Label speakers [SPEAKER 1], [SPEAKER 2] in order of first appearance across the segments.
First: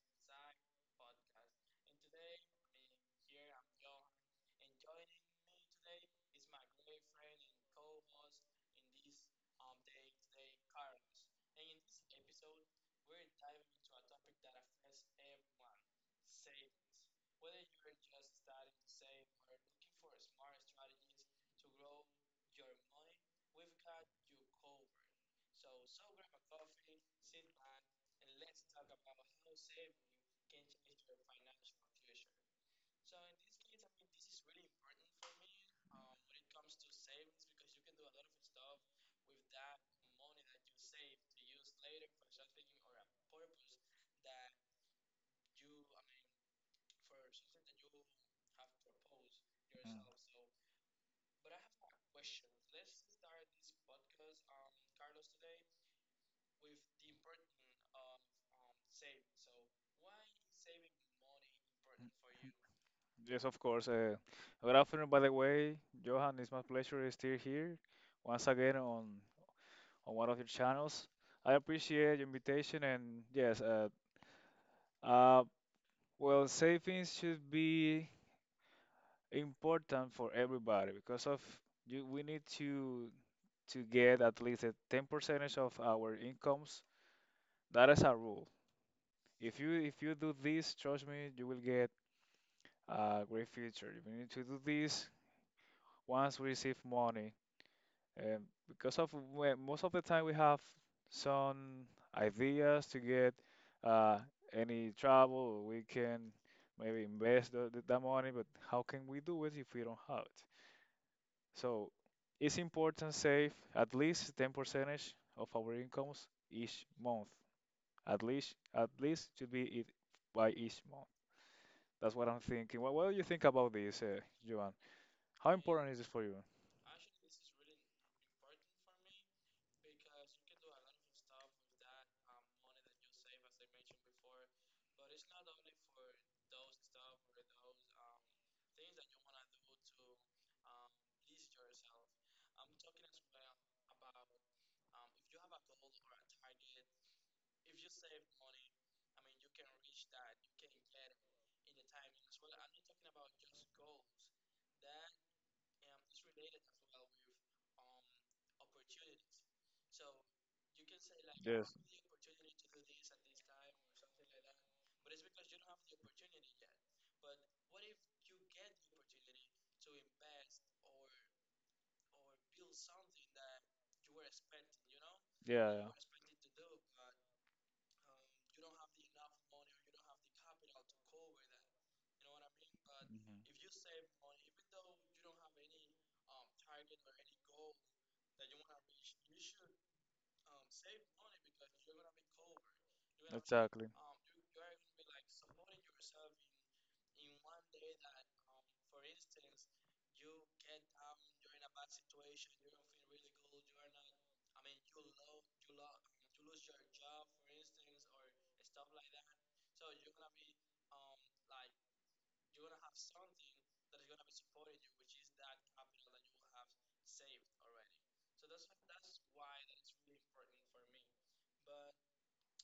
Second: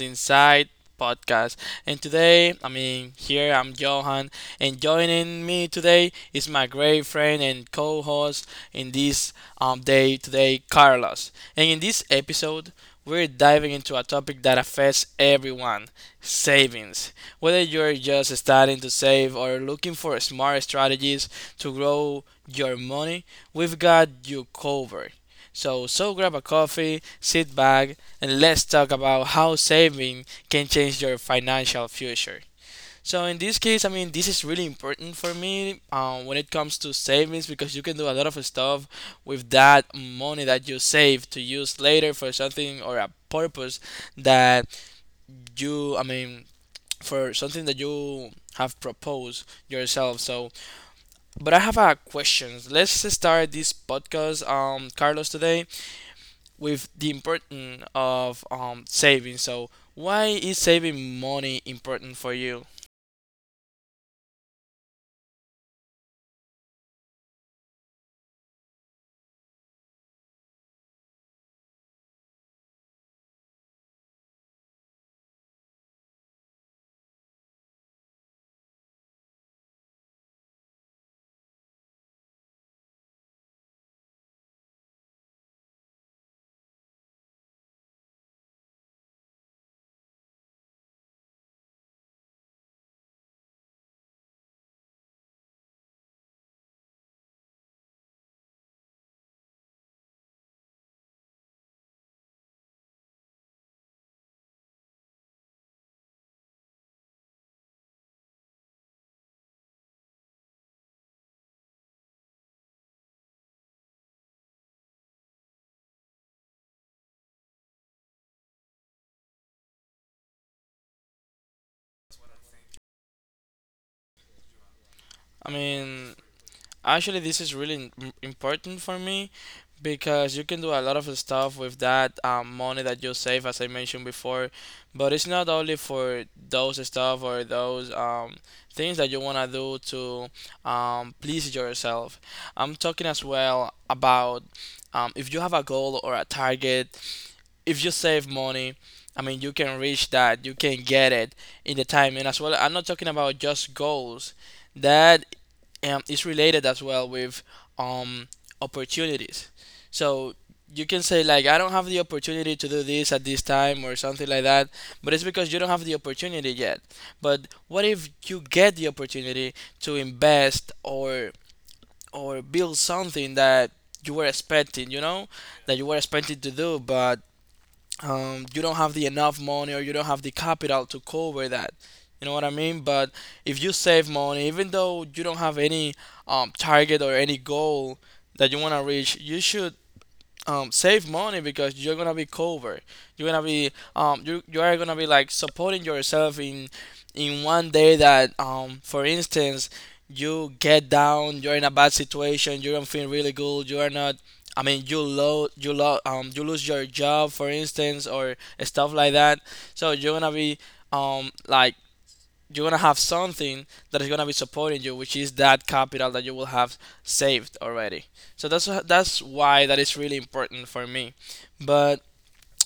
[SPEAKER 1] Inside Podcast. And today, here I'm Johan, and joining me today is my great friend and co-host in this day today, Carlos. And in this episode, we're diving into a topic that affects everyone, savings. Whether you're just starting to save or looking for smart strategies to grow your money, we've got you covered. So grab a coffee, sit back, and let's talk about how saving can change your financial future. So, in this case, this is really important for me when it comes to savings, because you can do a lot of stuff with that money that you save to use later for something or a purpose that you, I mean, for something that you have proposed yourself. So, but I have a question. Let's start this podcast, Carlos, today with the importance of saving. So, why is saving money important for you?
[SPEAKER 2] Yes, of course. Good afternoon, by the way, Johan. It's my pleasure to still here once again on one of your channels. I appreciate your invitation, and yes, uh, well, savings should be important for everybody because of you. We need to get at least a 10 percentage of our incomes. That is a rule. If you do this, trust me, you will get a great future. We need to do this once we receive money. And because of most of the time we have some ideas to get uh, any trouble, we can maybe invest that money, but how can we do it if we don't have it? So it's important save at least 10 percentage of our incomes each month. At least should be it by each month. That's what I'm thinking. What do you think about this, Joan?
[SPEAKER 1] I
[SPEAKER 2] How important is it
[SPEAKER 1] mean,
[SPEAKER 2] for you?
[SPEAKER 1] actually, this is really important for me because you can do a lot of stuff with that money that you save, as I mentioned before. But it's not only for those stuff or those things that you want to do to please yourself. I'm talking as well about, if you have a goal or a target, if you save money, you can reach that, you can get it in the time. And as well, I'm not talking about just goals. That is related as well with um, opportunities. So you can say like, I don't
[SPEAKER 2] Yes.
[SPEAKER 1] have the opportunity to do this at this time or something like that, but it's because you don't have the opportunity yet. But what if you get the opportunity to invest or build something that you were expecting, you know,
[SPEAKER 2] Yeah,
[SPEAKER 1] that you
[SPEAKER 2] yeah.
[SPEAKER 1] were expecting to do, but you don't have the enough money or you don't have the capital to cover that. You know what I mean? But if you save money, even though you don't have any target or any goal that you want to reach, you should save money because you're gonna be covered. You're
[SPEAKER 2] Mhm.
[SPEAKER 1] gonna be,
[SPEAKER 2] Exactly.
[SPEAKER 1] you are gonna be like supporting yourself in one day that for instance, you get down, you're in a bad situation, you don't feel really good, you are not. I mean, you lo you lo you lose your job, for instance, or stuff like that. So you're gonna be, like, you're gonna have something that is gonna be supporting you, which is that capital that you will have saved already. So that's why that is really important for me. But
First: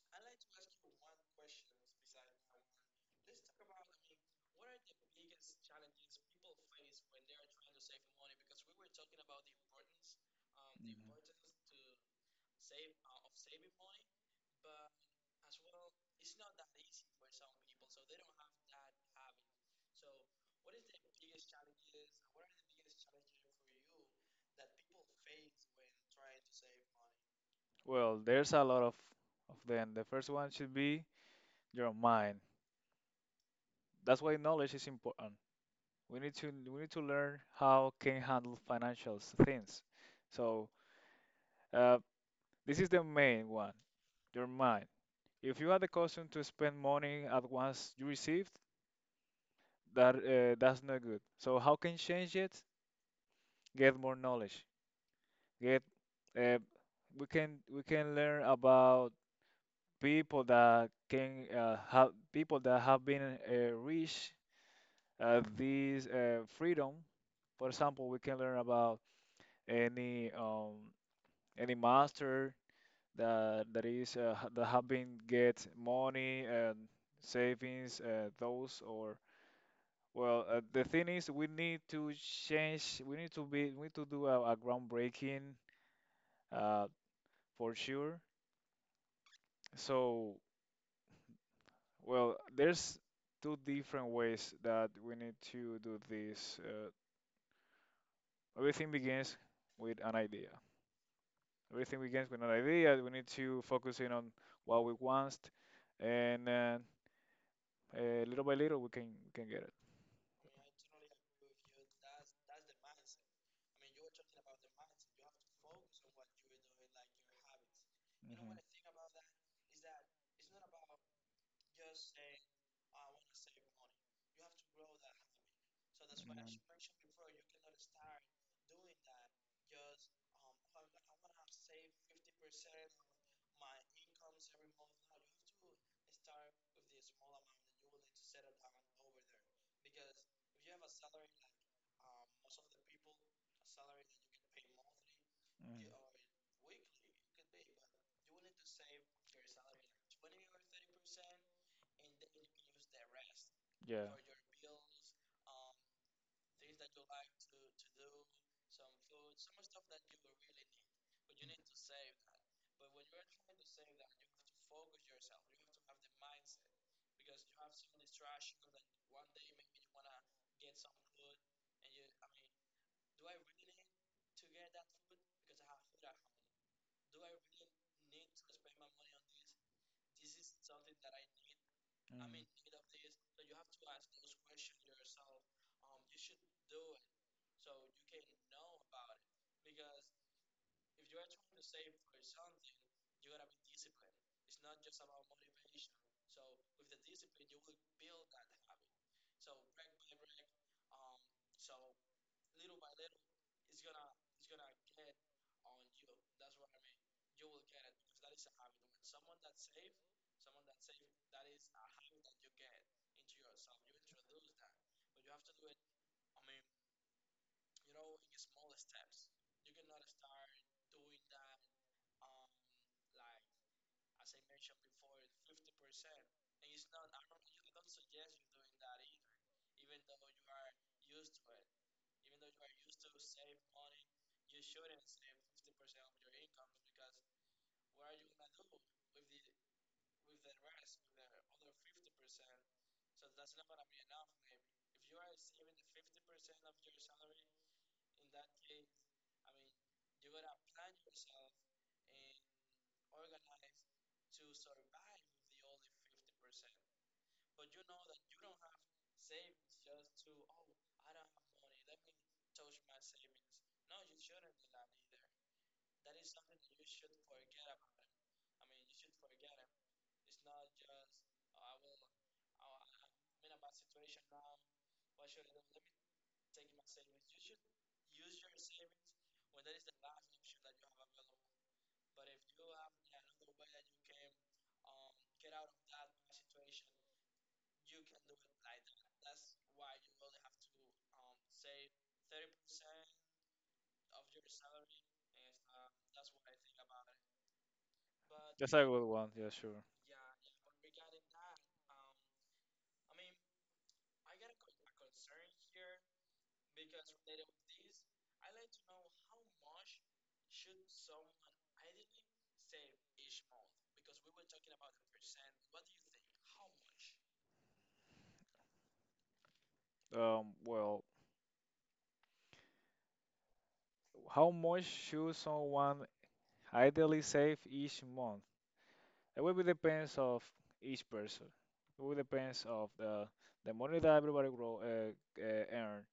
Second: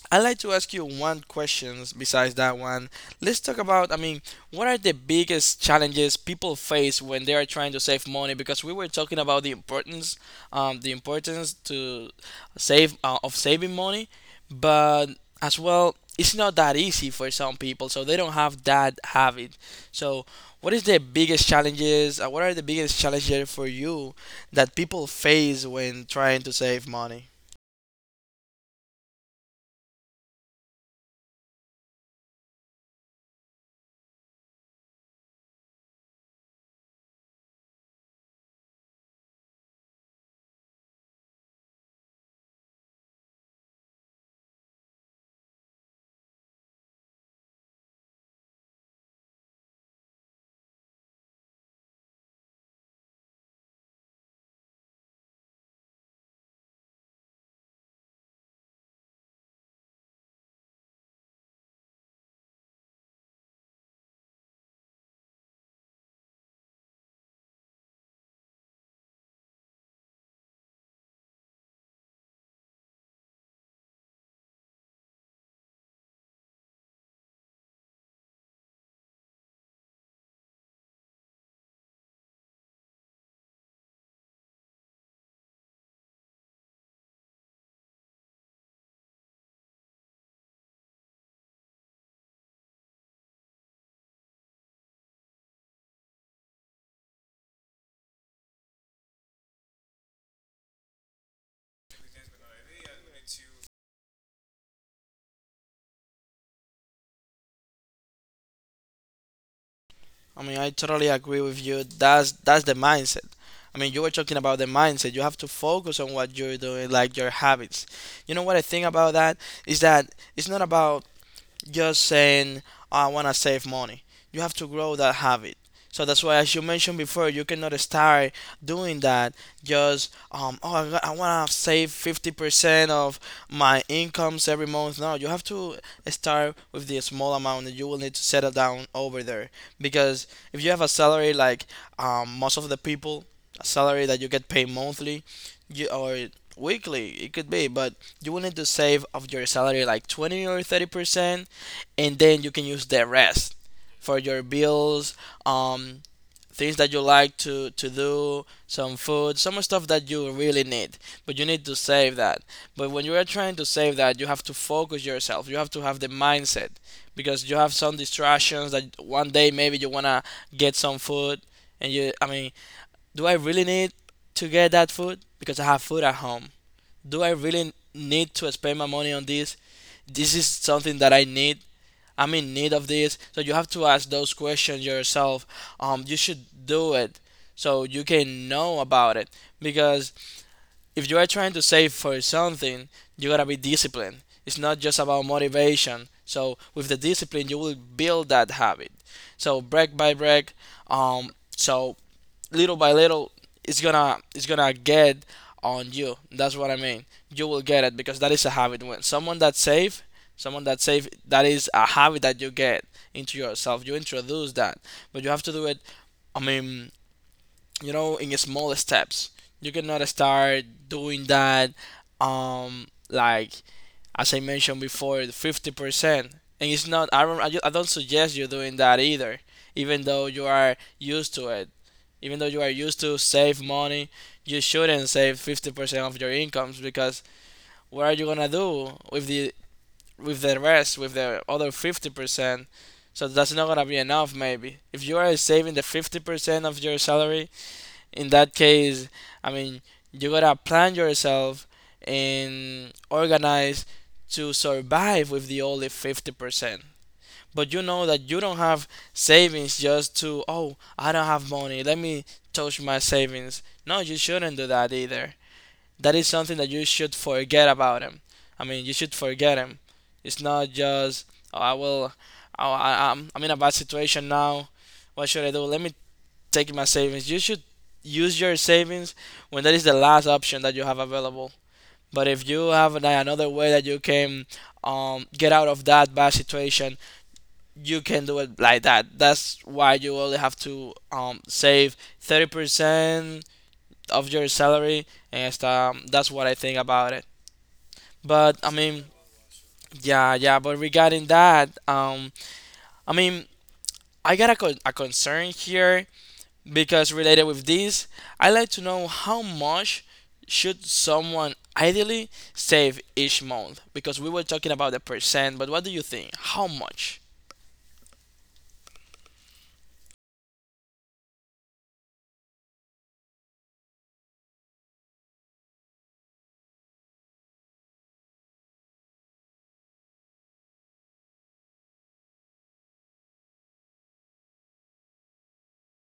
[SPEAKER 1] I'd like to ask you one question besides that one. Let's talk about, what are the biggest challenges people face when they are trying to save money? Because we were talking about the
[SPEAKER 2] Mhm.
[SPEAKER 1] importance to save of saving money, but as well, it's not that easy for some people, so they don't have that habit. So, what is the biggest challenges? What are the biggest challenges for you that people face when trying to save money?
[SPEAKER 2] Well, there's a lot of them. The first one should be your mind. That's why knowledge is important. We need to learn how can handle things. So uh, this is the main one, your mind. If you are accustomed to spend money at once you receive, that's not good, so how can change it, get more knowledge, get, uh, we can learn about people that can, have people that have been, reached this freedom. For example, we can learn about any um, any master that is, that have been get money and savings, those or, well, the thing is, we need to change. We need to be. We need to do a groundbreaking, uh, for sure. So, well, there's two different ways that we need to do this. Everything begins with an idea. Everything begins with an idea. We need to focus in on what we want, and little by little, we can get it.
[SPEAKER 1] I totally agree with you. That's the mindset. I mean, you were talking about the mindset. You have to focus on what you're doing, like your habits. You know what
[SPEAKER 2] Mhm.
[SPEAKER 1] I think about that is that it's not about just saying, "Oh, I want to save money." You have to grow that habit. So that's why,
[SPEAKER 2] Mhm.
[SPEAKER 1] as you mentioned before, you cannot start doing that just oh, I want to save 50% of my incomes every month. No, you have to start with the small amount that you will need to settle down over there. Because if you have a salary like, most of the people, a salary that you get paid monthly, you,
[SPEAKER 2] Mhm.
[SPEAKER 1] or weekly it could be, but you will need to save of your salary like 20 or 30%, and then you can use the rest
[SPEAKER 2] Yeah.
[SPEAKER 1] for your bills, um, things that you like to do, some food, some stuff that you really need, but you need to save that. But when you are trying to save that, you have to focus yourself. You have to have the mindset because you have some distractions, that one day maybe you wanna get some food, and do I really need to get that food because I have food at home? Do I really need to spend my money on this? This is something that I need,
[SPEAKER 2] I
[SPEAKER 1] I'm
[SPEAKER 2] Mm.
[SPEAKER 1] in need of this. So you have to ask those questions yourself. You should do it so you can know about it. Because if you are trying to save for something, you gotta be disciplined. It's not just about motivation. So with the discipline, you will build that habit. So break by break. Um, so little by little, it's gonna get on you. That's what I mean, you will get it, because that is a habit. When someone that save, someone that save, that is a habit that you get into yourself, you introduce that. But you have to do it, i mean you know, in small steps. You cannot start doing that like, as I mentioned before, 50%. And it's not. I don't suggest you doing that either. Even though you are used to it, even though you are used to save money, you shouldn't save 50% of your incomes because what are you gonna do with the, with the rest, with the other 50%? So that's not gonna be enough. Maybe if you are saving the 50% of your salary, in that case, I mean, you gotta plan yourself and organize to survive with the only 50%. But you know that you don't have savings just to, oh, I don't have money, let me touch my savings. No, you shouldn't do that either. That is something that you should forget about him. I mean, you should forget him. It's not just, oh, I will, oh, I'm in a bad situation now. What should I do? Let me taking my savings. You should use your savings when that is the last option that you have available. But if you have like another way that you can get out of that bad situation, you can do it like that. That's why you only have to save 30% of your salary, and that's what I think about it. But
[SPEAKER 2] That's a good one. Yeah, sure.
[SPEAKER 1] yeah, yeah. But regarding that, I mean, I got a a concern here. Because related with this, I like to know, how much should someone ideally save each month? Because we were talking about the percent, but what do you think? How much?
[SPEAKER 2] Well, how much should someone ideally save each month? It will be depends of each person. It will depends of the money that everybody grow, earn.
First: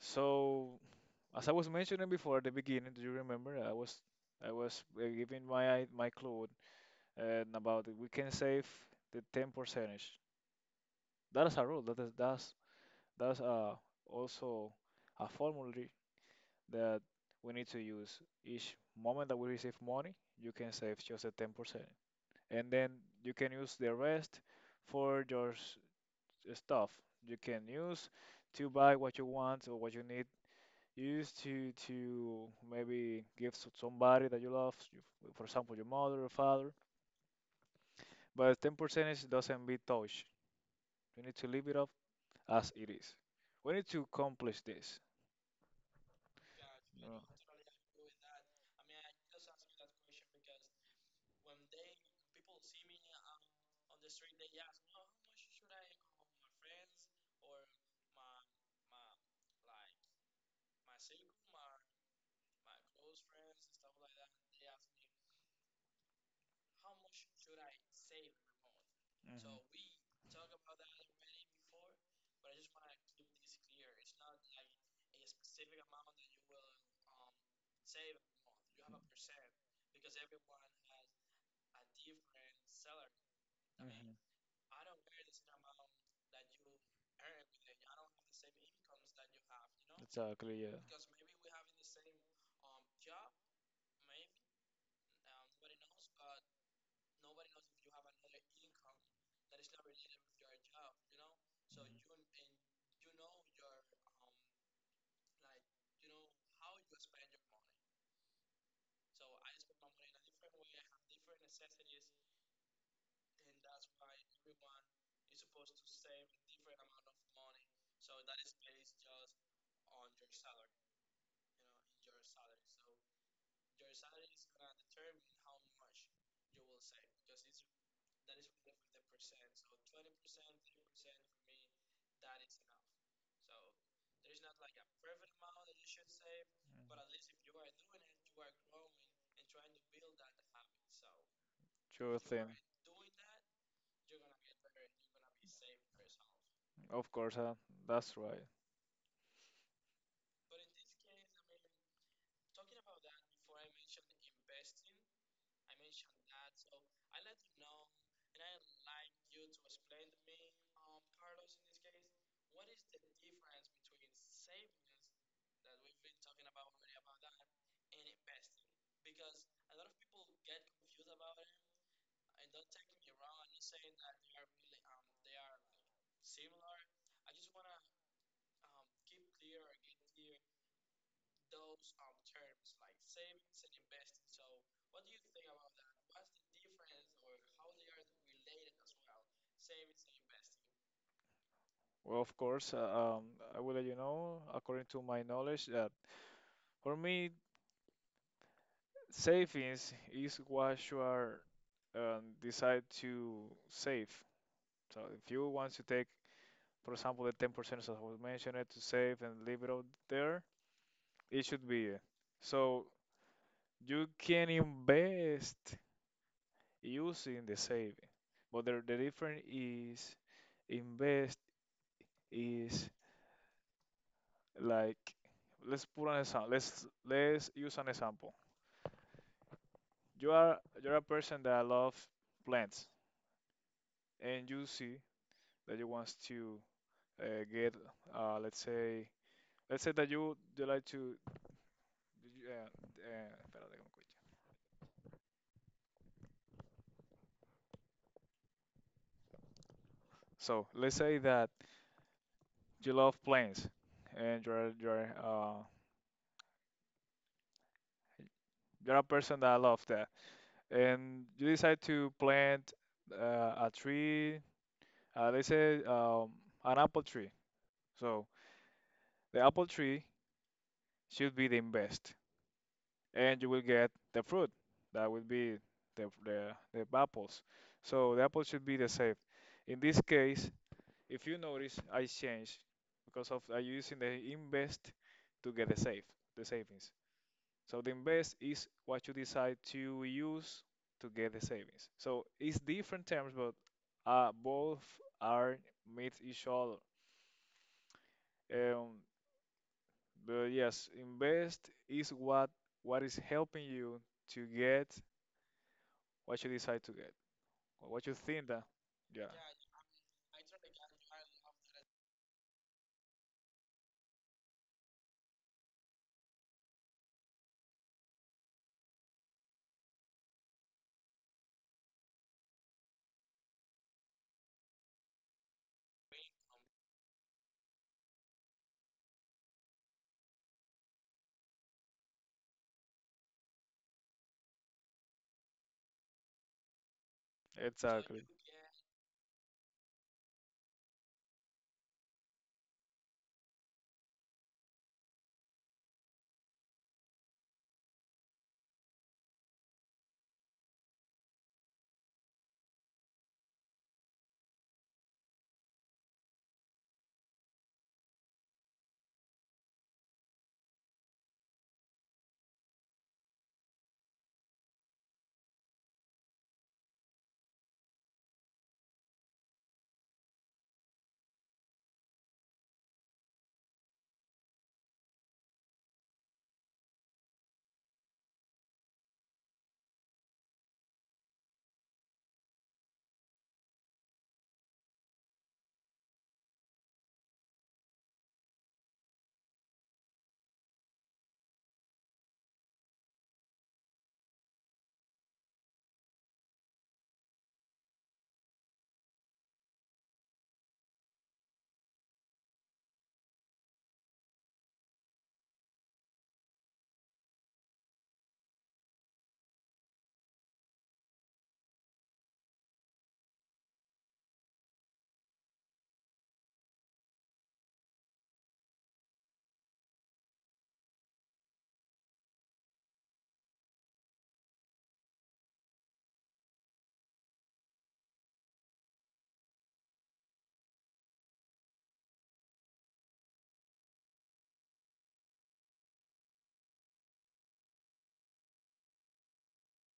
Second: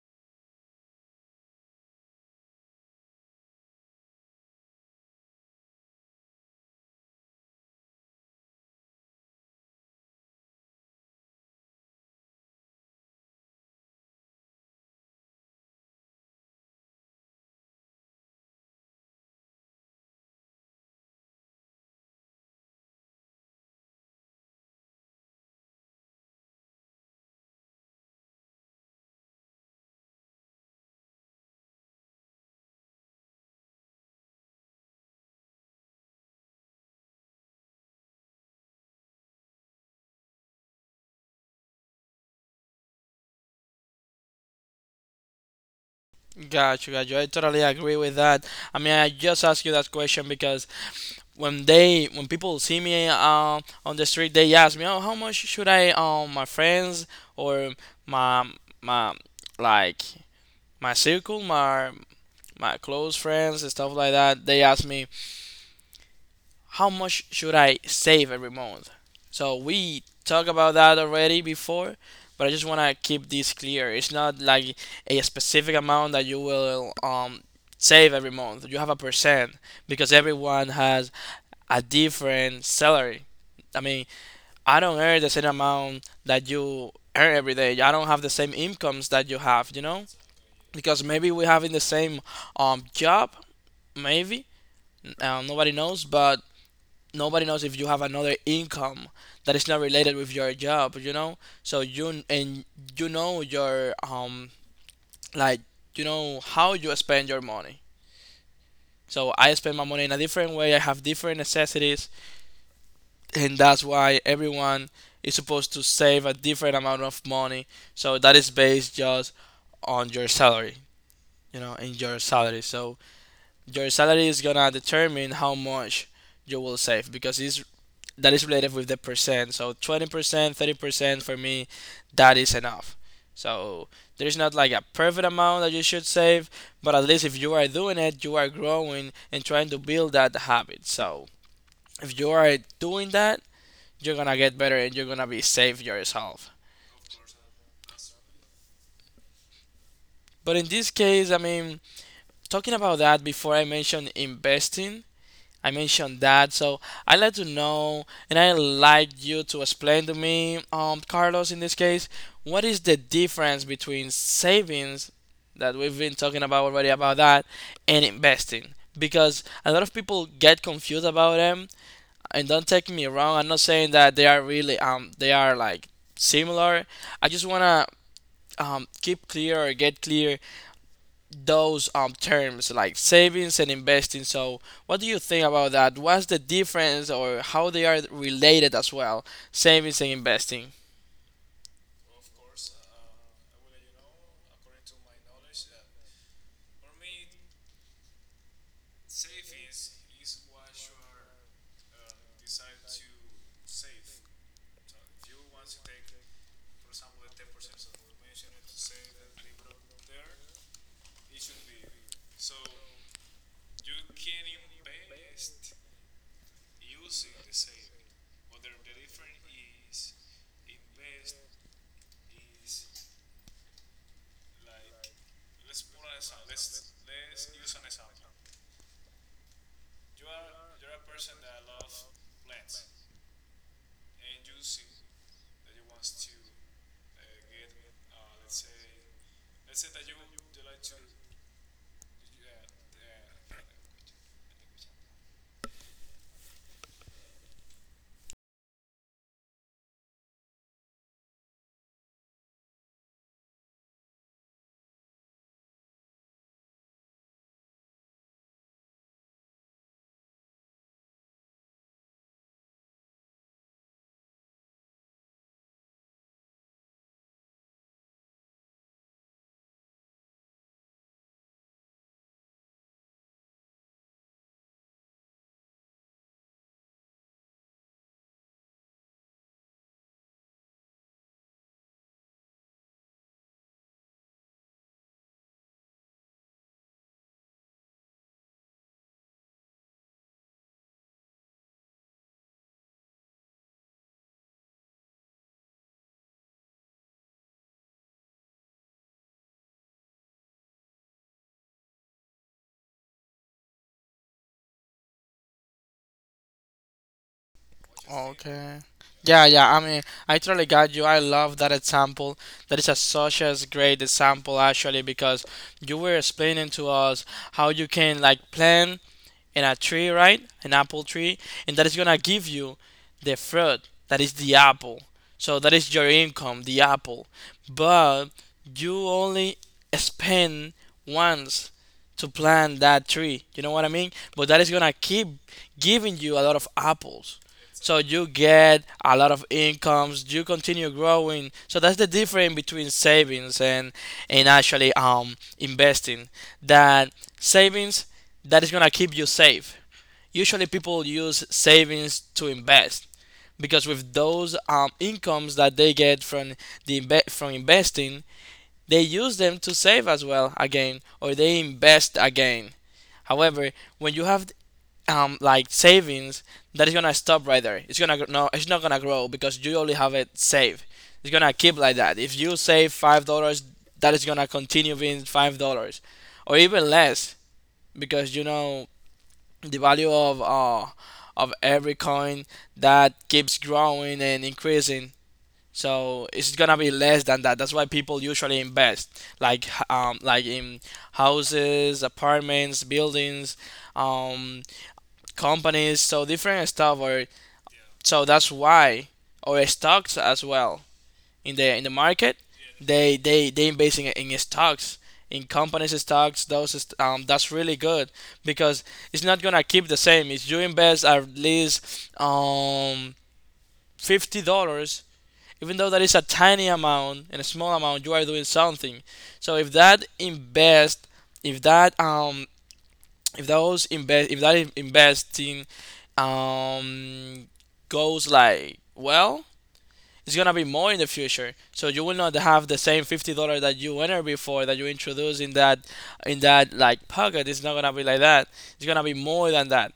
[SPEAKER 2] So, as I was mentioning before at the beginning, do you remember? I was giving my clue about we can save the ten percentage. That is a rule. That is that's Also a formula that we need to use. Each moment that we receive money, you can save just a 10%. And then you can use the rest for stuff. You can use to buy what you want or what you need. Use to maybe give to somebody that you love, for example, your mother or father. But 10% is, doesn't be touched. You need to leave it up as it is. We need to accomplish this.
[SPEAKER 1] Gotcha, gotcha.
[SPEAKER 2] No.
[SPEAKER 1] I totally agree with that. I mean, I just asked you that question because when they, when people see me on the street, they ask me, "Oh, how much should I, my friends or my my like my circle, my close friends and stuff like that?" They ask me, how much should I save every month?
[SPEAKER 2] So
[SPEAKER 1] So
[SPEAKER 2] mhm,
[SPEAKER 1] we talked about that already before, but I just want to keep this clear. It's not like a specific amount that you will save every month. You have a percent because everyone has a different salary. I mean,
[SPEAKER 2] mhm.
[SPEAKER 1] I don't earn the same amount that you earn every day. I don't have the same incomes that you have, you know?
[SPEAKER 2] Exactly, yeah.
[SPEAKER 1] Because maybe we have in the same job, maybe. Nobody knows, but nobody knows if you have another income that is not related with your job, you know? So you,
[SPEAKER 2] Mhm.
[SPEAKER 1] and you know your, um, like, you know how you spend your money. So I spend my money in a different way, I have different necessities, and that's why everyone is supposed to save a different amount of money. So that is based just on your salary, you know, in your salary. So your salary is gonna determine how much you will save, because it's, that is related with the percent. So 20%, 30% for me, that is enough. So there's not like a perfect amount that you should save, but at least if you are doing it, you are growing and trying to build that habit. So
[SPEAKER 2] Sure
[SPEAKER 1] if you
[SPEAKER 2] thing.
[SPEAKER 1] are doing that, you're gonna get better and you're gonna be safe yourself.
[SPEAKER 2] Of course, that's right.
[SPEAKER 1] But in this case, talking about that before, I mentioned investing, I mentioned that, so I'd like to know, and I'd like you to explain to me, Carlos, in this case, what is the difference between savings that we've been talking about already about that, and investing? Because a lot of people get confused about them, and don't take me wrong, I'm not saying that they are really they are like similar. I just wanna keep clear or get clear those terms like savings and investing. So, what do you think about that? What's the difference or how they are related as well, savings and investing?
[SPEAKER 2] Well, of course, I will let you know, according to my knowledge, that for me, savings is what you are, decide to save. So if you want to take, for example, the 10% as I was mentioned, to save and leave it out there, it should be. It. So you can invest using the saving, but the difference is invest is like, let's put an example. Let's use an example. You are you're a person that love plants, and you see that you want to uh, get, uh, let's say let's say that you like to you, uh, espérate, como coño. So let's say that you love plants, and you're a person that love that, and you decide to plant a tree, let's say an apple tree. So the apple tree should be the best, and you will get the fruit that will be the, the, the apples. So the apple should be the safe. In this case, if you notice, I change because of I using the invest to get the safe, the savings. So the invest is what you decide to use to get the savings. So it's different terms, but both are meet each other. Um, but yes, invest is what is helping you to get what you decide to get, or what you think that.
[SPEAKER 1] Okay.
[SPEAKER 2] Yeah,
[SPEAKER 1] Yeah, yeah, I mean, I totally got you. I love that example. That is a such as great example actually because you were explaining to us how you can like plant in a tree, right? An apple tree, and that is gonna give you the fruit that is the apple. So that is your income, the apple. But you only spend once to plant that tree. You know what I mean? But that is gonna keep giving you a lot of apples, so
[SPEAKER 2] exactly.
[SPEAKER 1] you get a lot of incomes, you continue growing. So that's the difference between savings and actually investing. That savings that is going to keep you safe, usually people use savings to invest because with those incomes that they get from from investing, they use them to save as well again, or they invest again. However, when you have like savings, that is gonna stop right there. No, it's not gonna grow because you only have it saved. It's gonna keep like that. If you save $5, that is gonna continue being $5, or even less, because you know the value of every coin that keeps growing and increasing. So it's gonna be less than that. That's why people usually invest like like in houses, apartments, buildings, um companies, so different stuff. Or so that's why, or stocks as well in the market, they they invest in stocks, in companies stocks. That's really good because it's not gonna keep the same. If you invest at least $50. Even though that is a tiny amount and a small amount, you are doing something. So if that um if that in- investing um goes like well, it's gonna be more in the future, so you will not have the same $50 that you entered before, that you introduced in that, in that like pocket. It's not gonna be like that. It's gonna be more than that,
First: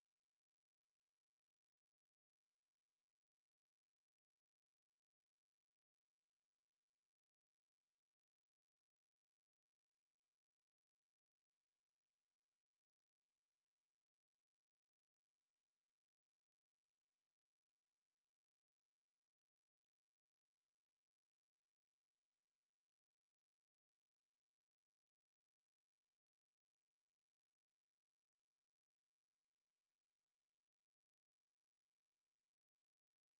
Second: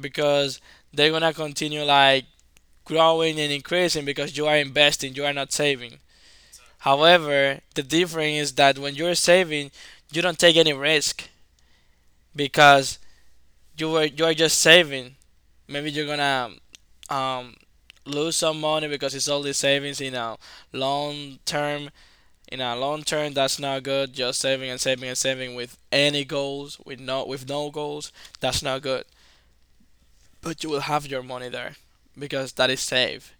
[SPEAKER 1] because they're gonna continue like growing and increasing, because you are investing, you are not saving. However, the difference is that when you're saving, you don't take any risk, because you are just saving. Maybe you're gonna um, lose some money because it's all the savings in a long term. In a long term, that's not good. Just saving and saving and saving with any goals, with no goals, that's not good. But you will have your money there because that is safe.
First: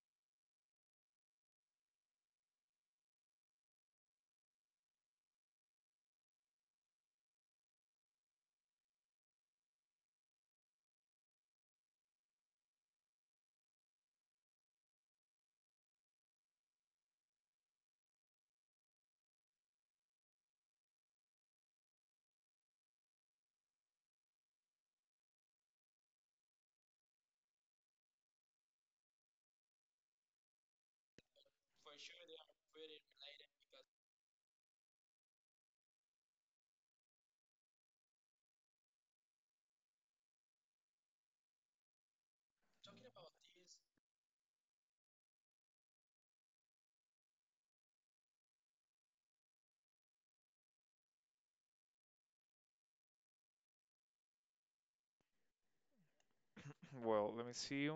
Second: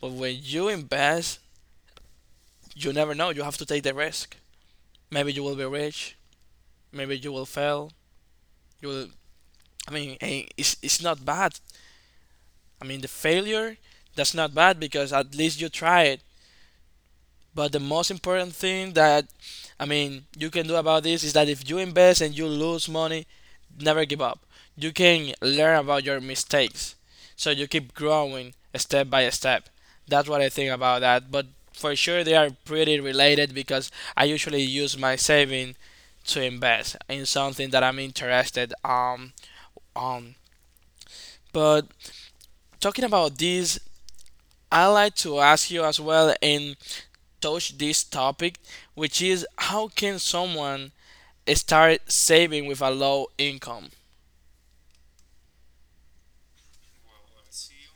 [SPEAKER 1] But when you invest, you never know. You have to take the risk. Maybe you will be rich. Maybe you will fail. You will. I mean, it's not bad. I mean, the failure, that's not bad because at least you tried. But the most important thing that, I mean, you can do about this is that if you invest and you lose money, never give up. You can learn about your mistakes. So you keep growing step by step. That's what I think about that. But for sure they are pretty related, because I usually use my saving to invest in something that I'm interested on. But talking about this, I like to ask you as well, in touch this topic, which is how can someone start saving with a low income?
[SPEAKER 2] Well, let me see.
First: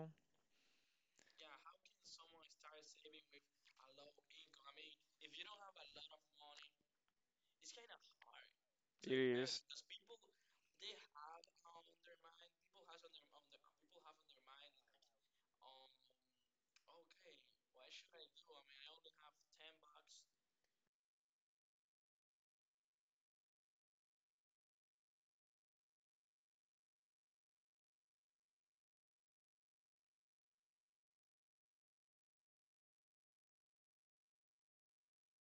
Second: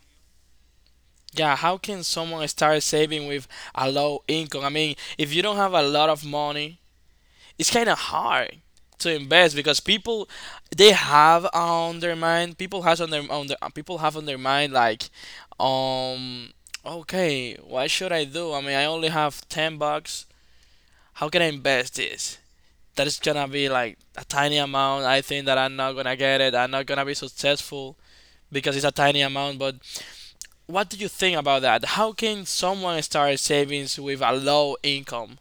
[SPEAKER 1] Yeah, how can someone start saving with a low income? I mean, if you don't have a lot of money, it's kind of hard
[SPEAKER 2] It
[SPEAKER 1] to invest
[SPEAKER 2] is.
[SPEAKER 1] because people they have on their mind people have on their mind like, um okay, what should I do? I mean, I only have 10 bucks. How can I invest this? That is gonna be like a tiny amount. I think that I'm not gonna get it. I'm not gonna be successful because it's a tiny amount. But what do you think about that? How can someone start savings with a low income?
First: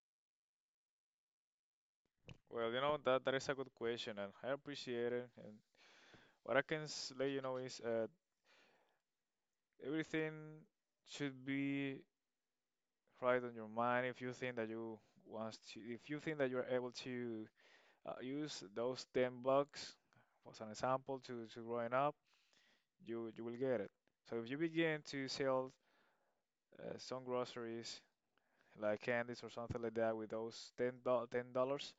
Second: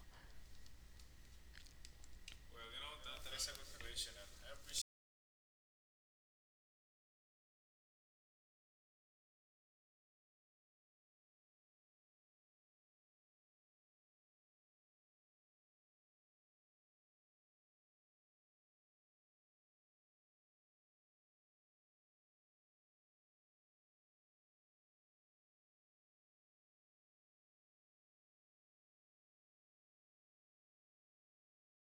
[SPEAKER 2] Well, you know that that is a good question, and I appreciate it. And what I can let you know is, everything should be right on your mind. If you think that you want to, if you think that you're able to use those 10 bucks as an example to growing up, you will get it. So if you begin to sell some groceries like candies or something like that with those ten ten dollars,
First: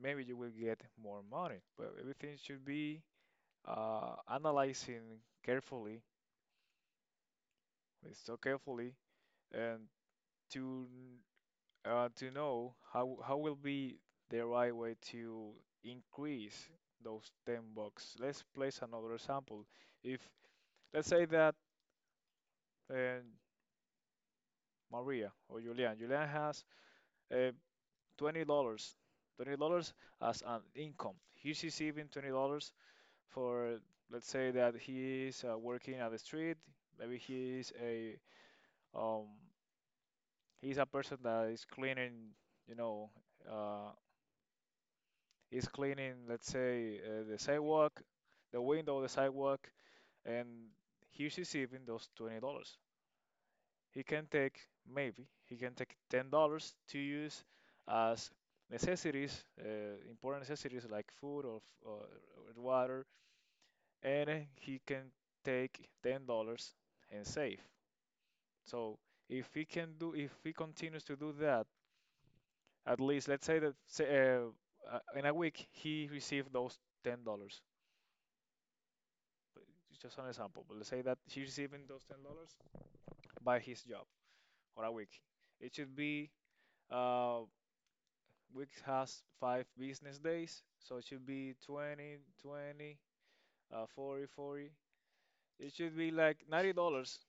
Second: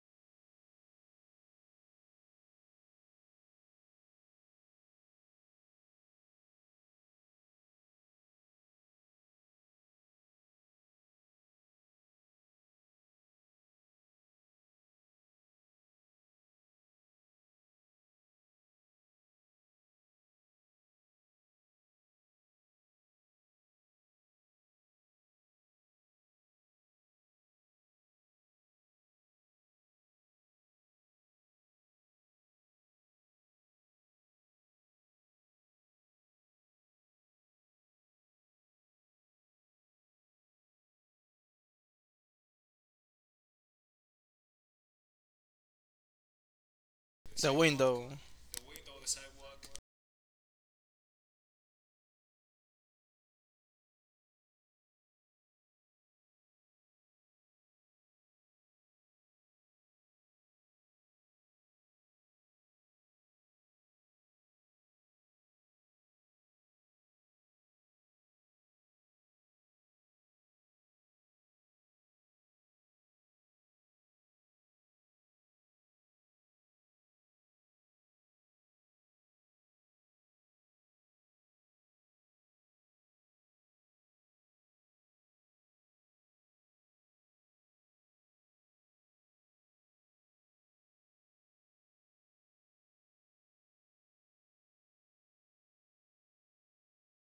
[SPEAKER 2] maybe you will get more money. But everything should be analyzing carefully, with so carefully, and to, to know how will be the right way to increase those 10 bucks. Let's place another example. If let's say that, uh, Maria or Julian, Julian has uh, $20, dollars, $20 as an income. He's receiving $20 for, let's say that he is working at the street. Maybe he is a, um, he's a person that is cleaning, you know, uh, is cleaning, let's say, the
[SPEAKER 1] The
[SPEAKER 2] sidewalk,
[SPEAKER 1] window.
[SPEAKER 2] the window, the sidewalk, and he's receiving those $20. He can take, maybe, he can take $10 to use as necessities, important necessities like food or water, and he can take $10 and save. So if he can do, if he continues to do that, at least let's say that say, uh, in a week he received those $10, just an example. But let's say that he's receiving those $10 by his job or a week. It should be, uh week has 5 business days, so it should be 20, twenty, 40, forty. It should be like $90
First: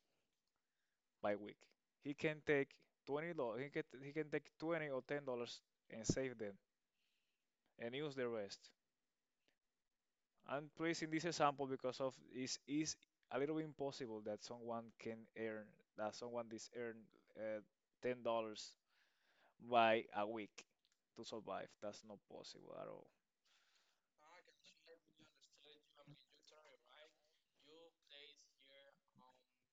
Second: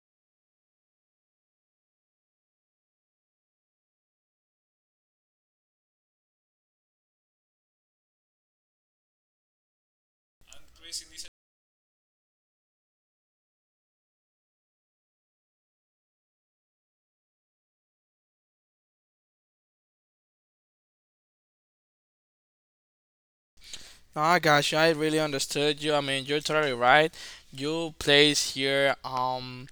[SPEAKER 2] by week. He can take $20. He can take $20 or $10 and save them and use the rest. I'm placing this example because of is a little bit impossible that someone can earn that someone this earn, uh, $10 by a week to survive. That's not possible at all.
[SPEAKER 1] Ah gosh, I really understood you. I mean, you're totally right. You place here,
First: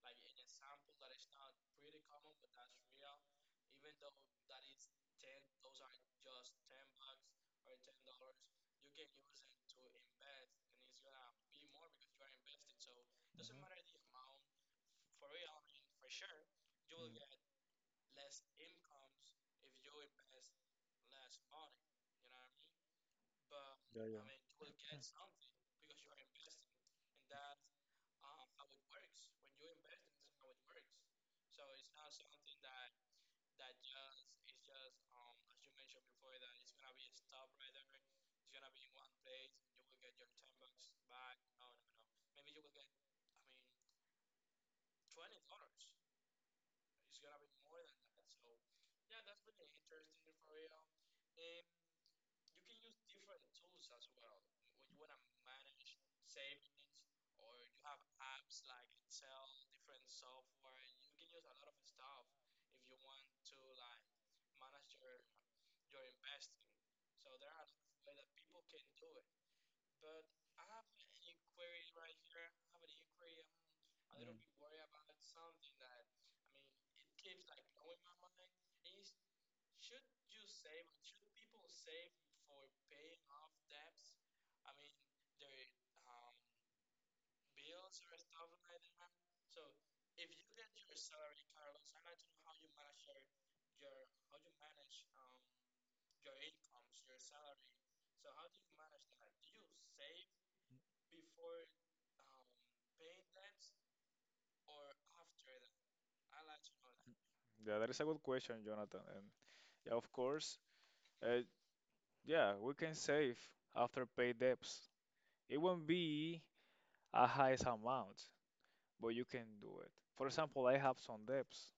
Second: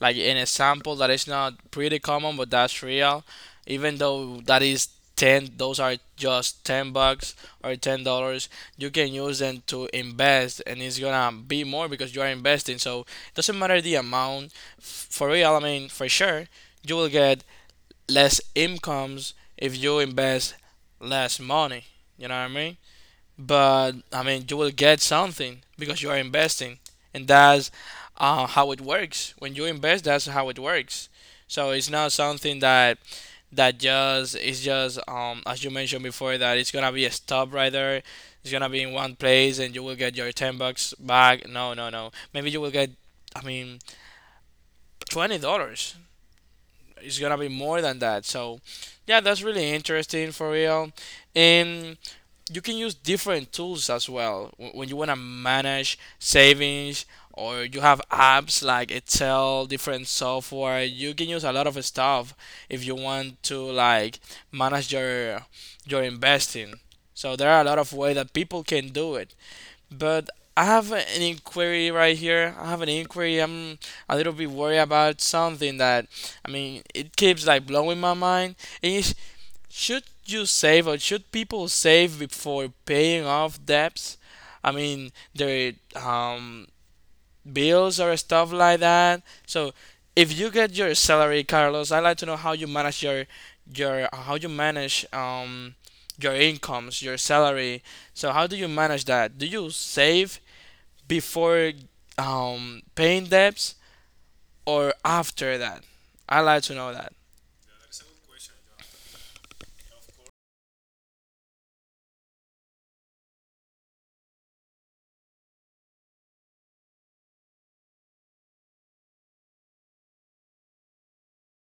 [SPEAKER 1] like an example that is not pretty common, but that's real. Even though that is 10, those are just 10 bucks or $10, you can use them to invest and it's gonna be more because you are investing. So it doesn't matter the
[SPEAKER 2] Mhm.
[SPEAKER 1] amount. For real, I mean, for sure, you will get less incomes if you invest less money. You know what I mean? But
[SPEAKER 2] Yeah,
[SPEAKER 1] I mean, you will get something because you are investing, and that's how it works. When you invest, that's how it works. So it's not something that that just is just as you mentioned before, that it's gonna be a stop right there. It's gonna be in one place, and you will get your $10 back. No, no, no. Maybe you will get, I mean, $20. It's gonna be more than that. So, yeah, that's really interesting for real. And you can use different tools as well when you want to manage savings, or you have apps like Excel, different software. You can use a lot of stuff if you want to like manage your investing. So there are a lot of ways that people can do it. But I have an inquiry right here. I have an inquiry. I'm a little bit worried about something that, I mean, it keeps like blowing my mind. And it's, should you save, or should people save before paying off debts? I mean, their bills or stuff like that. So, if you get your salary, Carlos, I'd like to know how you manage your how you manage your incomes, your salary. So, how do you manage that? Do you save before paying debts or after that? I'd like to know that.
[SPEAKER 2] yeah, that is a good question, Jonathan. And yeah, of course, uh, yeah, we can save after pay debts. It won't be a highest amount, but you can do it. For example, I have some debts,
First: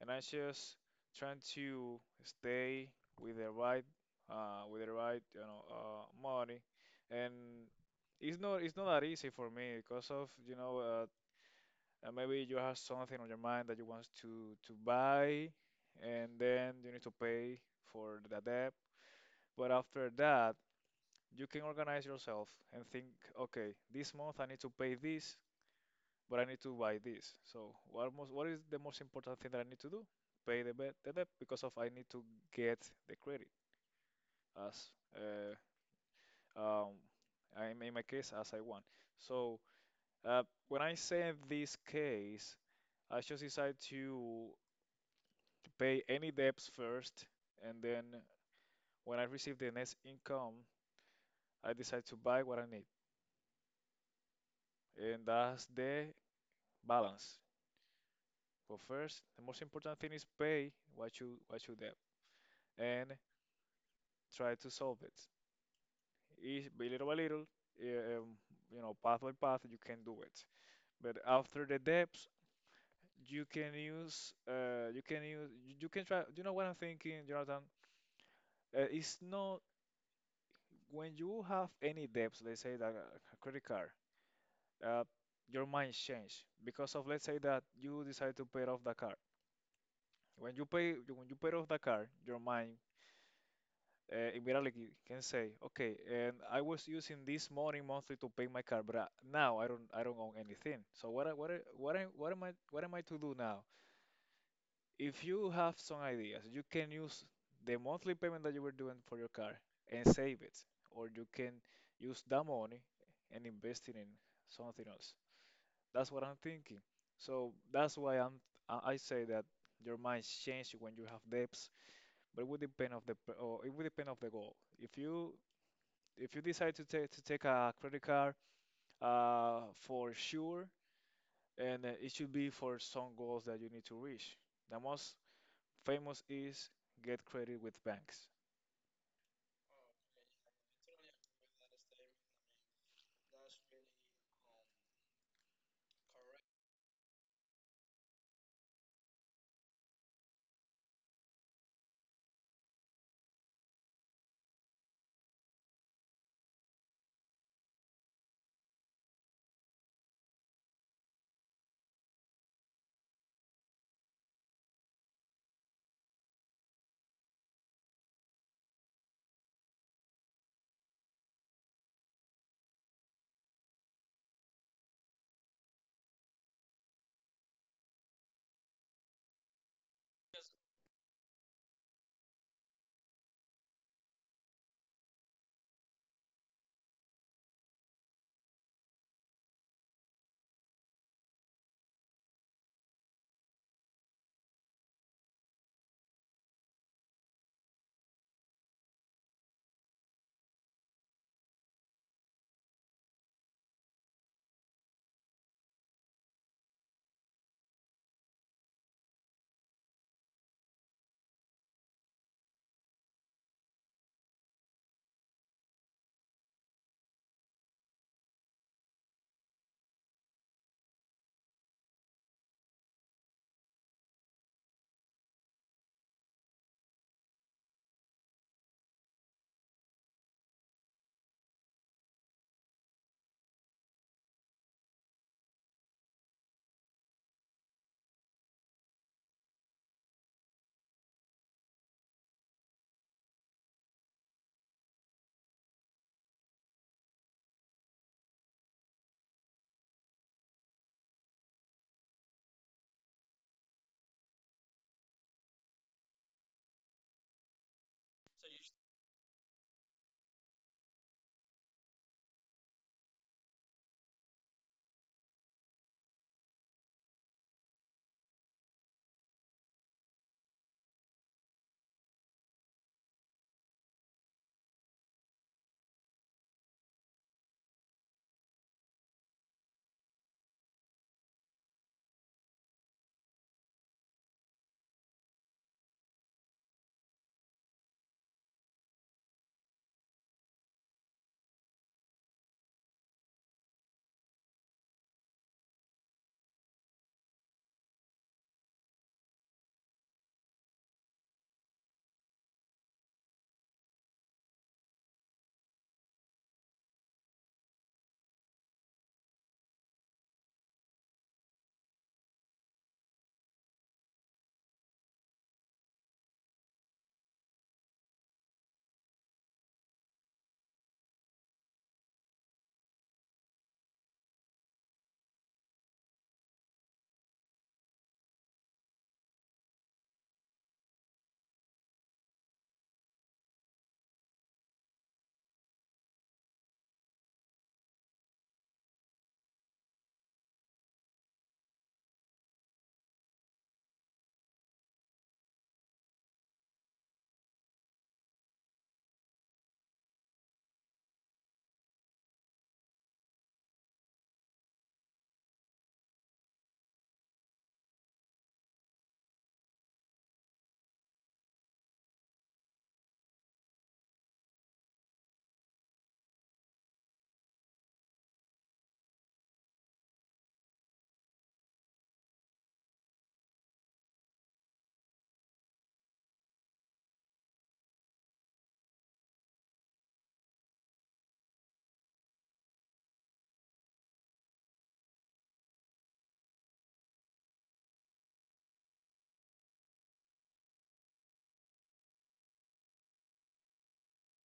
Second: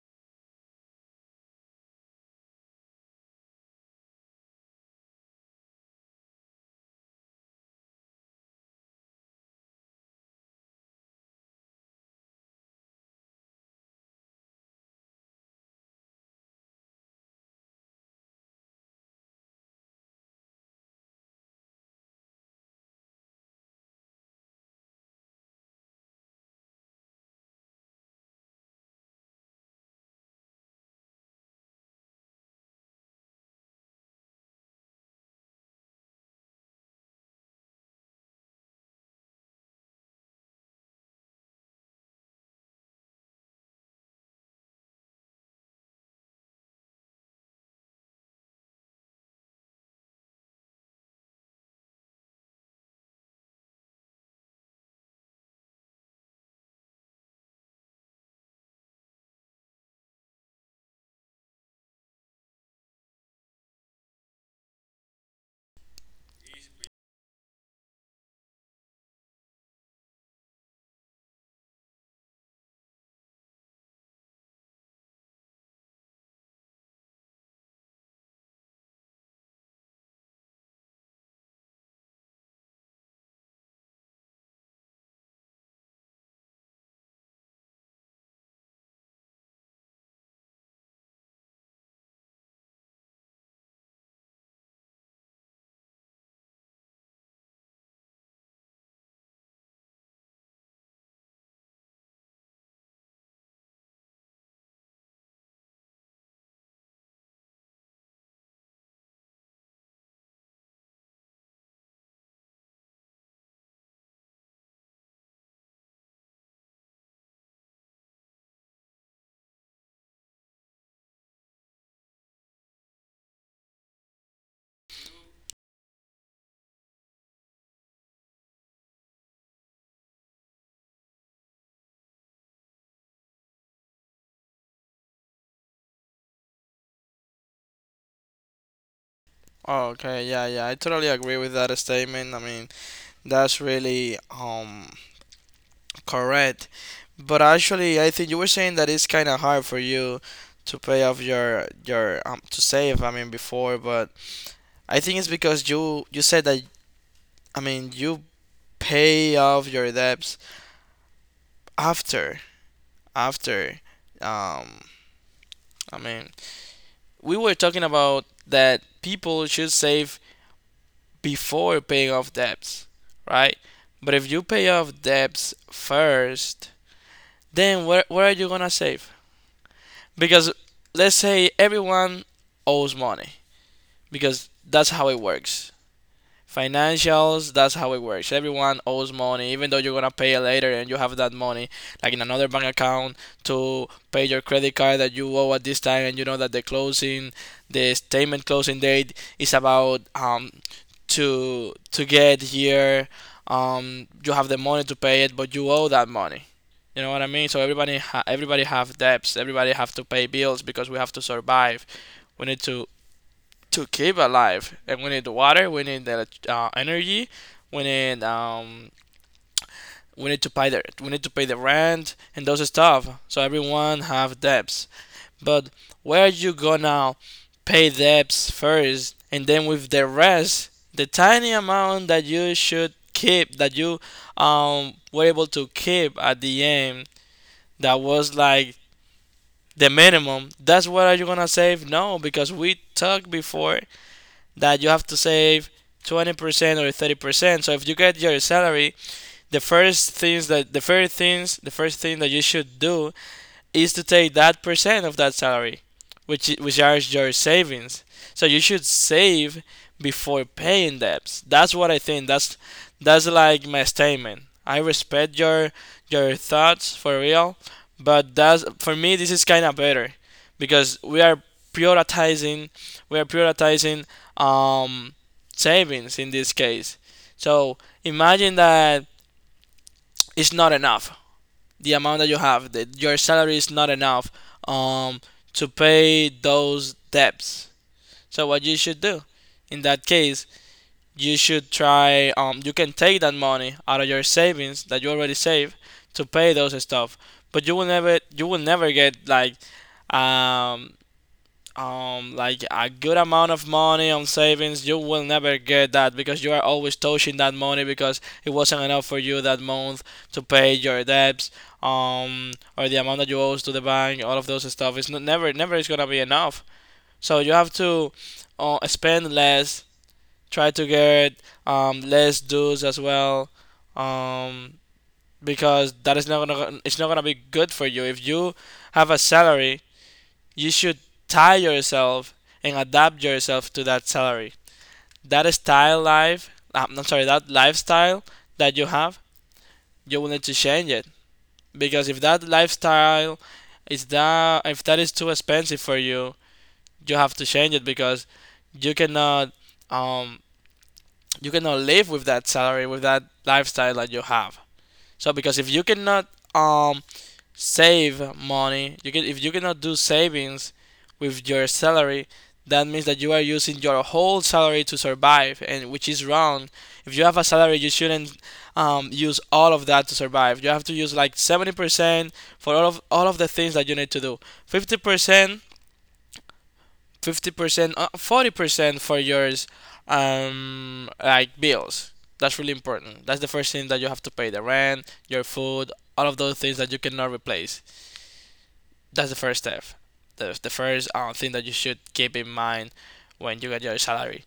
[SPEAKER 2] and I just trying to stay with the right, with the right, you know money and it's not that easy for me because of you know, maybe you have something on your mind that you want to buy, and then you need to pay for the debt, but after that you can organize yourself and think, okay, this month I need to pay this, but I need to buy this. So what most what is the most important thing that I need to do? Pay the debt because of I need to get the credit as, uh, um, I in my case as I want. So, uh, when I say this case, I just decide to pay any debts first, and then when I receive the next income, I decide to buy what I need, and that's the balance. But first, the most important thing is pay what you debt. And try to solve it. Each, by little, eh, um, you know, path by path, you can do it. But after the depths, you can use, you can try. You know what I'm thinking, Jonathan? It's not when you have any debts, let's say that a credit card, uh, your mind change because of let's say that you decide to pay off the car. When you pay off the car, your mind, immediately you can say, okay, and I was using this money monthly to pay my car, but I, now I don't own anything. So what am I, what am I to do now? If you have some ideas, you can use the monthly payment that you were doing for your car and save it, or you can use that money and invest it in something else. That's what I'm thinking. So that's why I say that your mind changes when you have debts, but it would depend of the or it would depend of the goal. If you decide to take a credit card, for sure, and it should be for some goals that you need to reach. The most famous is get credit with banks.
[SPEAKER 1] Oh, okay, yeah, yeah, I totally agree with that statement. I mean, that's really correct. But actually, I think you were saying that it's kind of hard for you to pay off your to save. I mean before, but I think it's because you said that, I mean, you pay off your debts after after um I mean, we were talking about that people should save before paying off debts, right? But if you pay off debts first, then where are you gonna save? Because let's say everyone owes money, because that's how it works. Financials, that's how it works. Everyone owes money, even though you're gonna pay it later and you have that money, like in another bank account, to pay your credit card that you owe at this time, and you know that the closing, the statement closing date is about to get here. You have the money to pay it, but you owe that money. You know what I mean? So everybody, everybody have debts. Everybody have to pay bills because we have to survive. We need to keep alive. And we need the water, we need the energy, we need um, we need to pay the we need to pay the rent and those stuff. So everyone have debts. But where you gonna pay debts first, and then with the rest, the tiny amount that you should keep, that you were able to keep at the end, that was like the minimum, that's what are you gonna save? No, because we talked before that you have to save 20% or 30%. So if you get your salary, the first thing that you should do is to take that percent of that salary, which are your savings. So you should save before paying debts. That's what I think. That's like my statement. I respect your thoughts for real, but that's, for me, this is kind of better, because we are prioritizing, we are prioritizing um savings in this case. So imagine that it's not enough the amount that you have. That your salary is not enough um, to pay those debts. So what you should do in that case, you should try. You can take that money out of your savings that you already saved to pay those stuff, but you will never get like um, like a good amount of money on savings. You will never get that because you are always touching that money because it wasn't enough for you that month to pay your debts, um or the amount that you owe to the bank, all of those stuff. It's not, never, never is gonna be enough. So you have to spend less, try to get less dues as well, um because that is not gonna it's not gonna be good for you. If you have a salary, you should tie yourself and adapt yourself to that salary. That style life, I'm I sorry, That lifestyle that you have, you will need to change it. Because if that lifestyle is that if that is too expensive for you, you have to change it, because you cannot um you cannot live with that salary with that lifestyle that you have. So because if you cannot um save money. You can, if you cannot do savings with your salary, that means that you are using your whole salary to survive, and which is wrong. If you have a salary, you shouldn't use all of that to survive. You have to use like 70% for all of the things that you need to do. Fifty percent, 50%, 40% for yours, like bills. That's really important. That's the first thing that you have to pay: the rent, your food, all of those things that you cannot replace. That's the first step. The first thing that you should keep in mind when you get your salary,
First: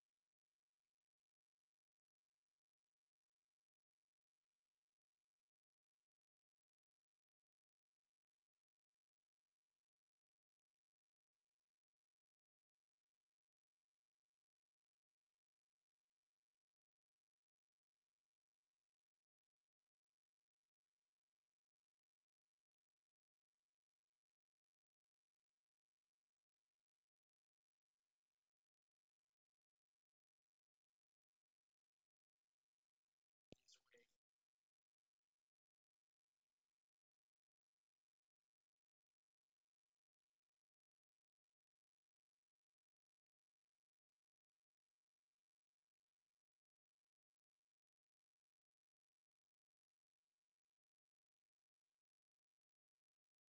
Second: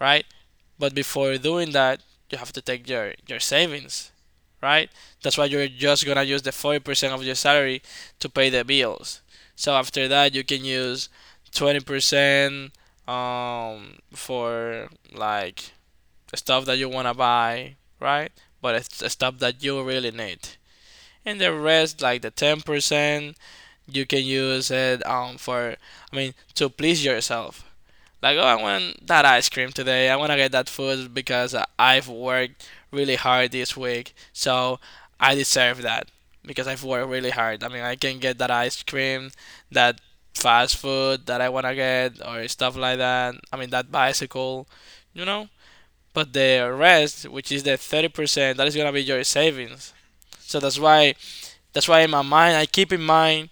[SPEAKER 1] right? But before doing that, you have to take your savings, right? That's why you're just gonna use the 40% of your salary to pay the bills. So after that, you can use 20% for like stuff that you wanna buy, right? But it's the stuff that you really need. And the rest, like the 10%, you can use it for, to please yourself. Like, oh, I want that ice cream today. I want to get that food because I've worked really hard this week. So I deserve that because I've worked really hard. I mean, I can get that ice cream, that fast food that I want to get, or stuff like that. I mean that bicycle, you know? But the rest, which is the 30%, that is going to be your savings. So that's why in my mind I keep in mind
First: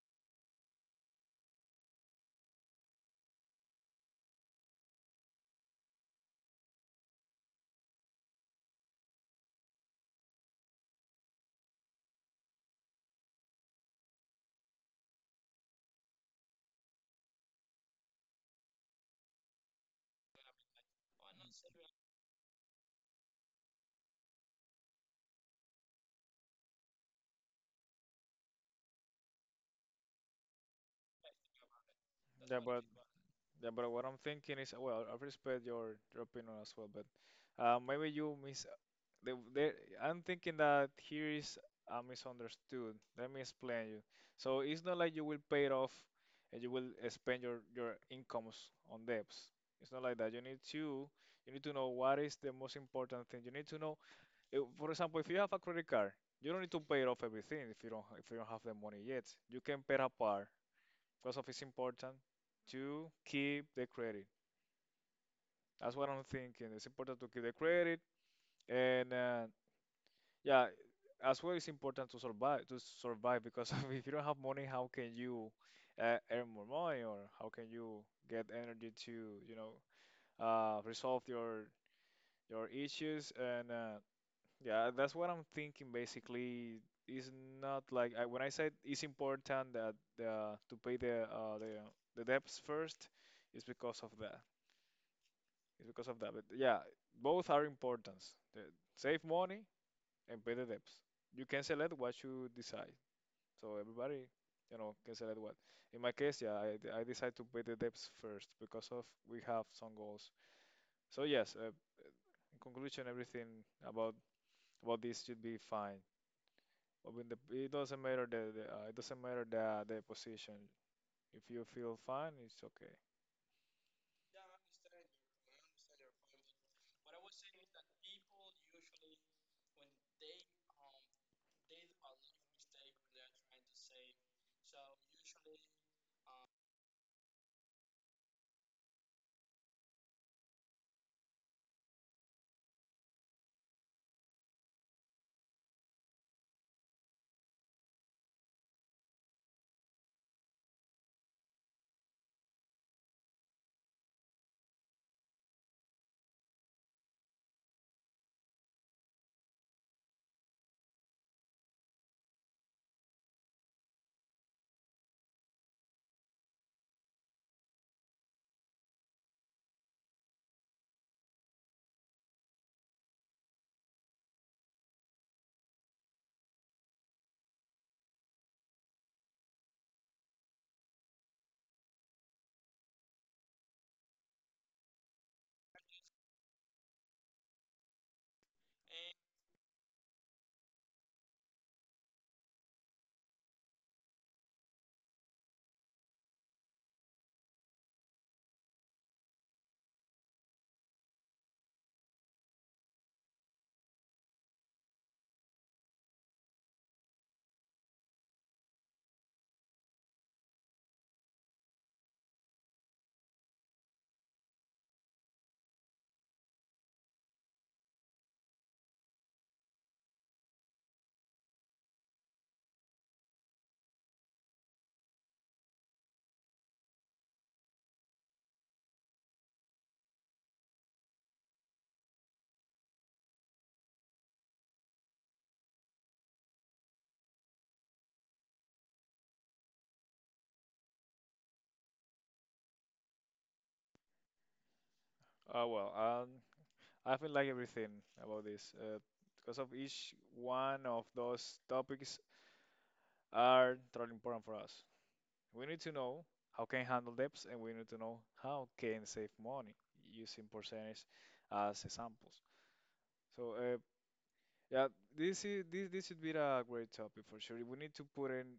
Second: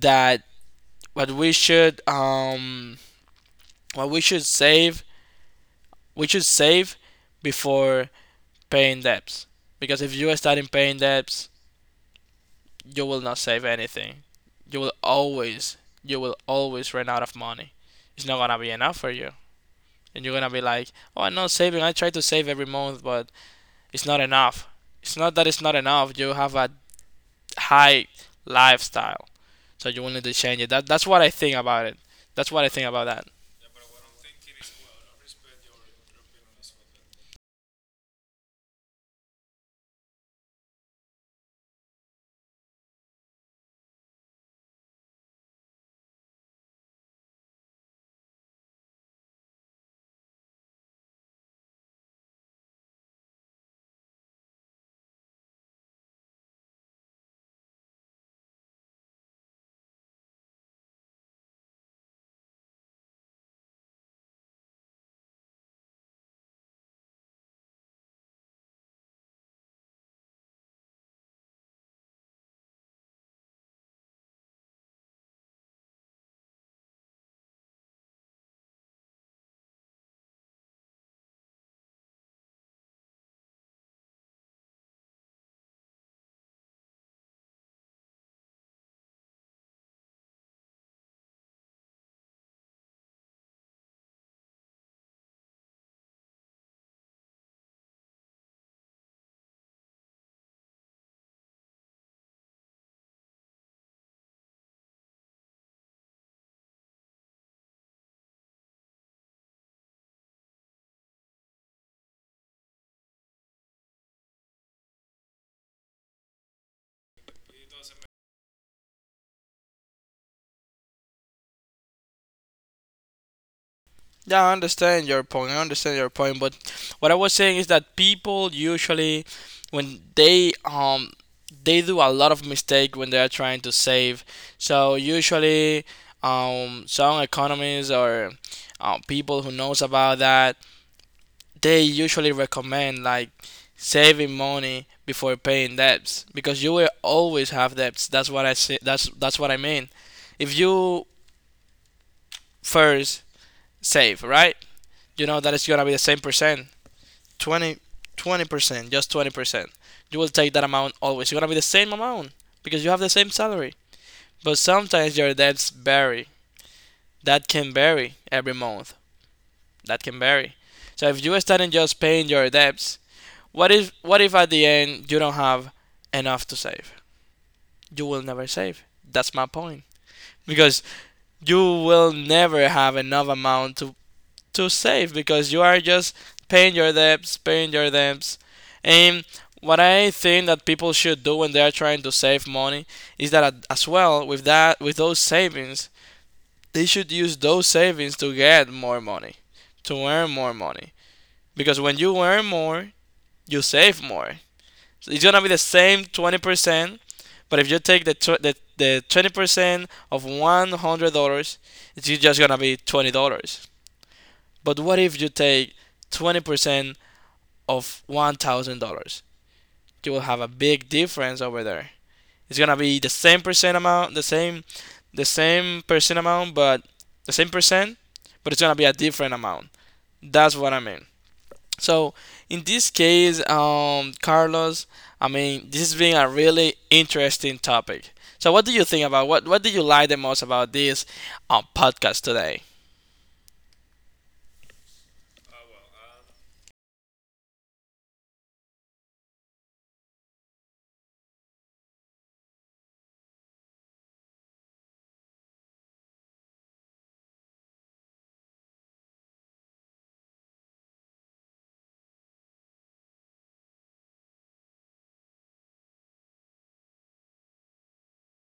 [SPEAKER 1] that what we should um what we should save, we should save before paying debts. Because if you are starting paying debts, you will not save anything. you will always you will always run out of money. It's not gonna be enough for you, and you're gonna be like, oh, I'm not saving, I try to save every month, but it's not enough. It's not that it's not enough, you have a high lifestyle, so you will need to change it. That's what I think about it. That's
[SPEAKER 2] Yeah,
[SPEAKER 1] what I
[SPEAKER 2] but
[SPEAKER 1] think about that.
[SPEAKER 2] yeah, but what I'm thinking is, well, I respect your opinion as well, but maybe you miss The, the, I'm thinking that here is, misunderstood. Let me explain you. So it's not like you will pay it off and you will, spend your incomes on debts. It's not like that. You need to know what is the most important thing. You need to know, for example, if you have a credit card, you don't need to pay it off everything if you don't have the money yet. You can pay it apart because of it's important to keep the credit. That's what I'm thinking. It's important to keep the credit, and yeah, as well, it's important to survive because if you don't have money, how can you, earn more money, or how can you get energy to, you know, resolve your issues? And yeah, that's what I'm thinking basically. It's not like I, when I said it's important that, to pay the debts first, it's because of that. It's because of that. But yeah, both are important. The, Save money and pay the debts. You can select what you decide. So everybody, you know, can select what. In my case, yeah, I decided to pay the debts first because of we have some goals. So yes, in conclusion, everything about this should be fine. But when the, it doesn't matter the it doesn't matter the position. If you feel fine, it's okay.
[SPEAKER 1] Yeah, I understand your point. I understand your point, but what I was saying is that people usually, when they do a lot of mistake when they are trying to save. So usually, some economists or people who knows about that, they usually recommend like saving money before paying debts because you will always have debts. That's what I say. That's what I mean. If you first save, right? You know that it's gonna be the same percent. Twenty, 20%, just 20%, you will take that amount always. You're gonna be the same amount because you have the same salary. But sometimes your debts vary. That can vary every month. That can vary. So if you are starting just paying your debts, what if at the end you don't have enough to save? You will never save. That's my point. Because you will never have enough amount to save because you are just paying your debts, paying your debts. And what I think that people should do when they are trying to save money is that, as well, with that, with those savings, they should use those savings to get more money, to earn more money. Because when you earn more, you save more. So it's gonna be the same 20%, but if you take the tw- the 20% of $100, it's just gonna be $20. But what if you take 20% of $1,000? You will have a big difference over there. It's gonna be the same percent amount, the same percent amount, but the same percent, but it's gonna be a different amount. That's what I mean. So in this case, Carlos, I mean, this has been a really interesting topic. So what do you like the most about this podcast today?
[SPEAKER 2] Uh, well, um, I feel like everything about this, because of each one of those topics are totally important for us. We need to know how can handle debts, and we need to know how can save money using percentage as examples. So yeah, this is this should be a great topic for sure. We need to put in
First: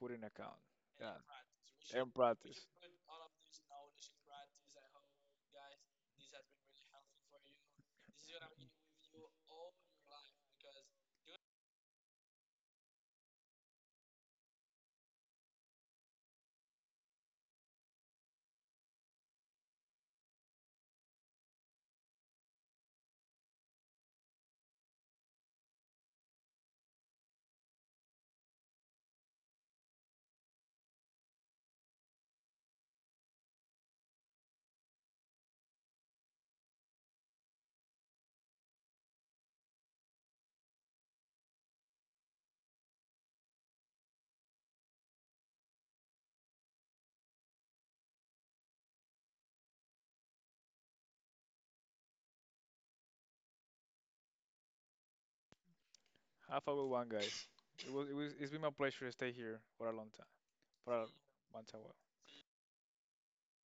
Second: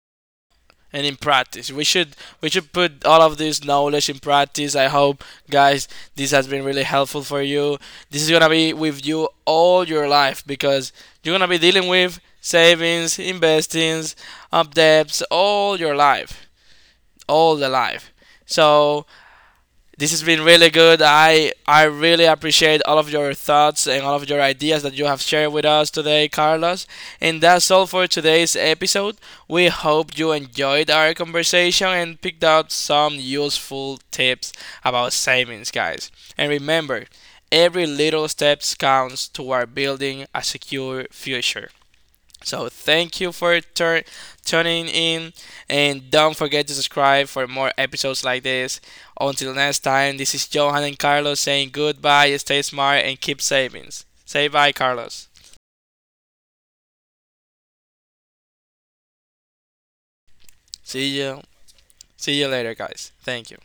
[SPEAKER 2] put in account.
[SPEAKER 1] And in
[SPEAKER 2] Yeah,
[SPEAKER 1] practice.
[SPEAKER 2] and
[SPEAKER 1] We
[SPEAKER 2] practice.
[SPEAKER 1] should put all of this knowledge in practice. I hope, guys, this has been really helpful for you. This is gonna be with you all your life because you're gonna be dealing with savings, investings, up debts all your life. All the life. So this has been really good. I really appreciate all of your thoughts and all of your ideas that you have shared with us today, Carlos. And that's all for today's episode. We hope you enjoyed our conversation and picked out some useful tips about savings, guys. And remember, every little step counts toward building a secure future. So thank you for tuning in, and don't forget to subscribe for more episodes like this. Until next time, this is Johan and Carlos saying goodbye. Stay smart and keep savings. Say bye, Carlos.
[SPEAKER 2] Have a good one, guys. It's been my pleasure to stay here for a long time, for a
[SPEAKER 1] See you.
[SPEAKER 2] long time.
[SPEAKER 1] See you later, guys. Thank you.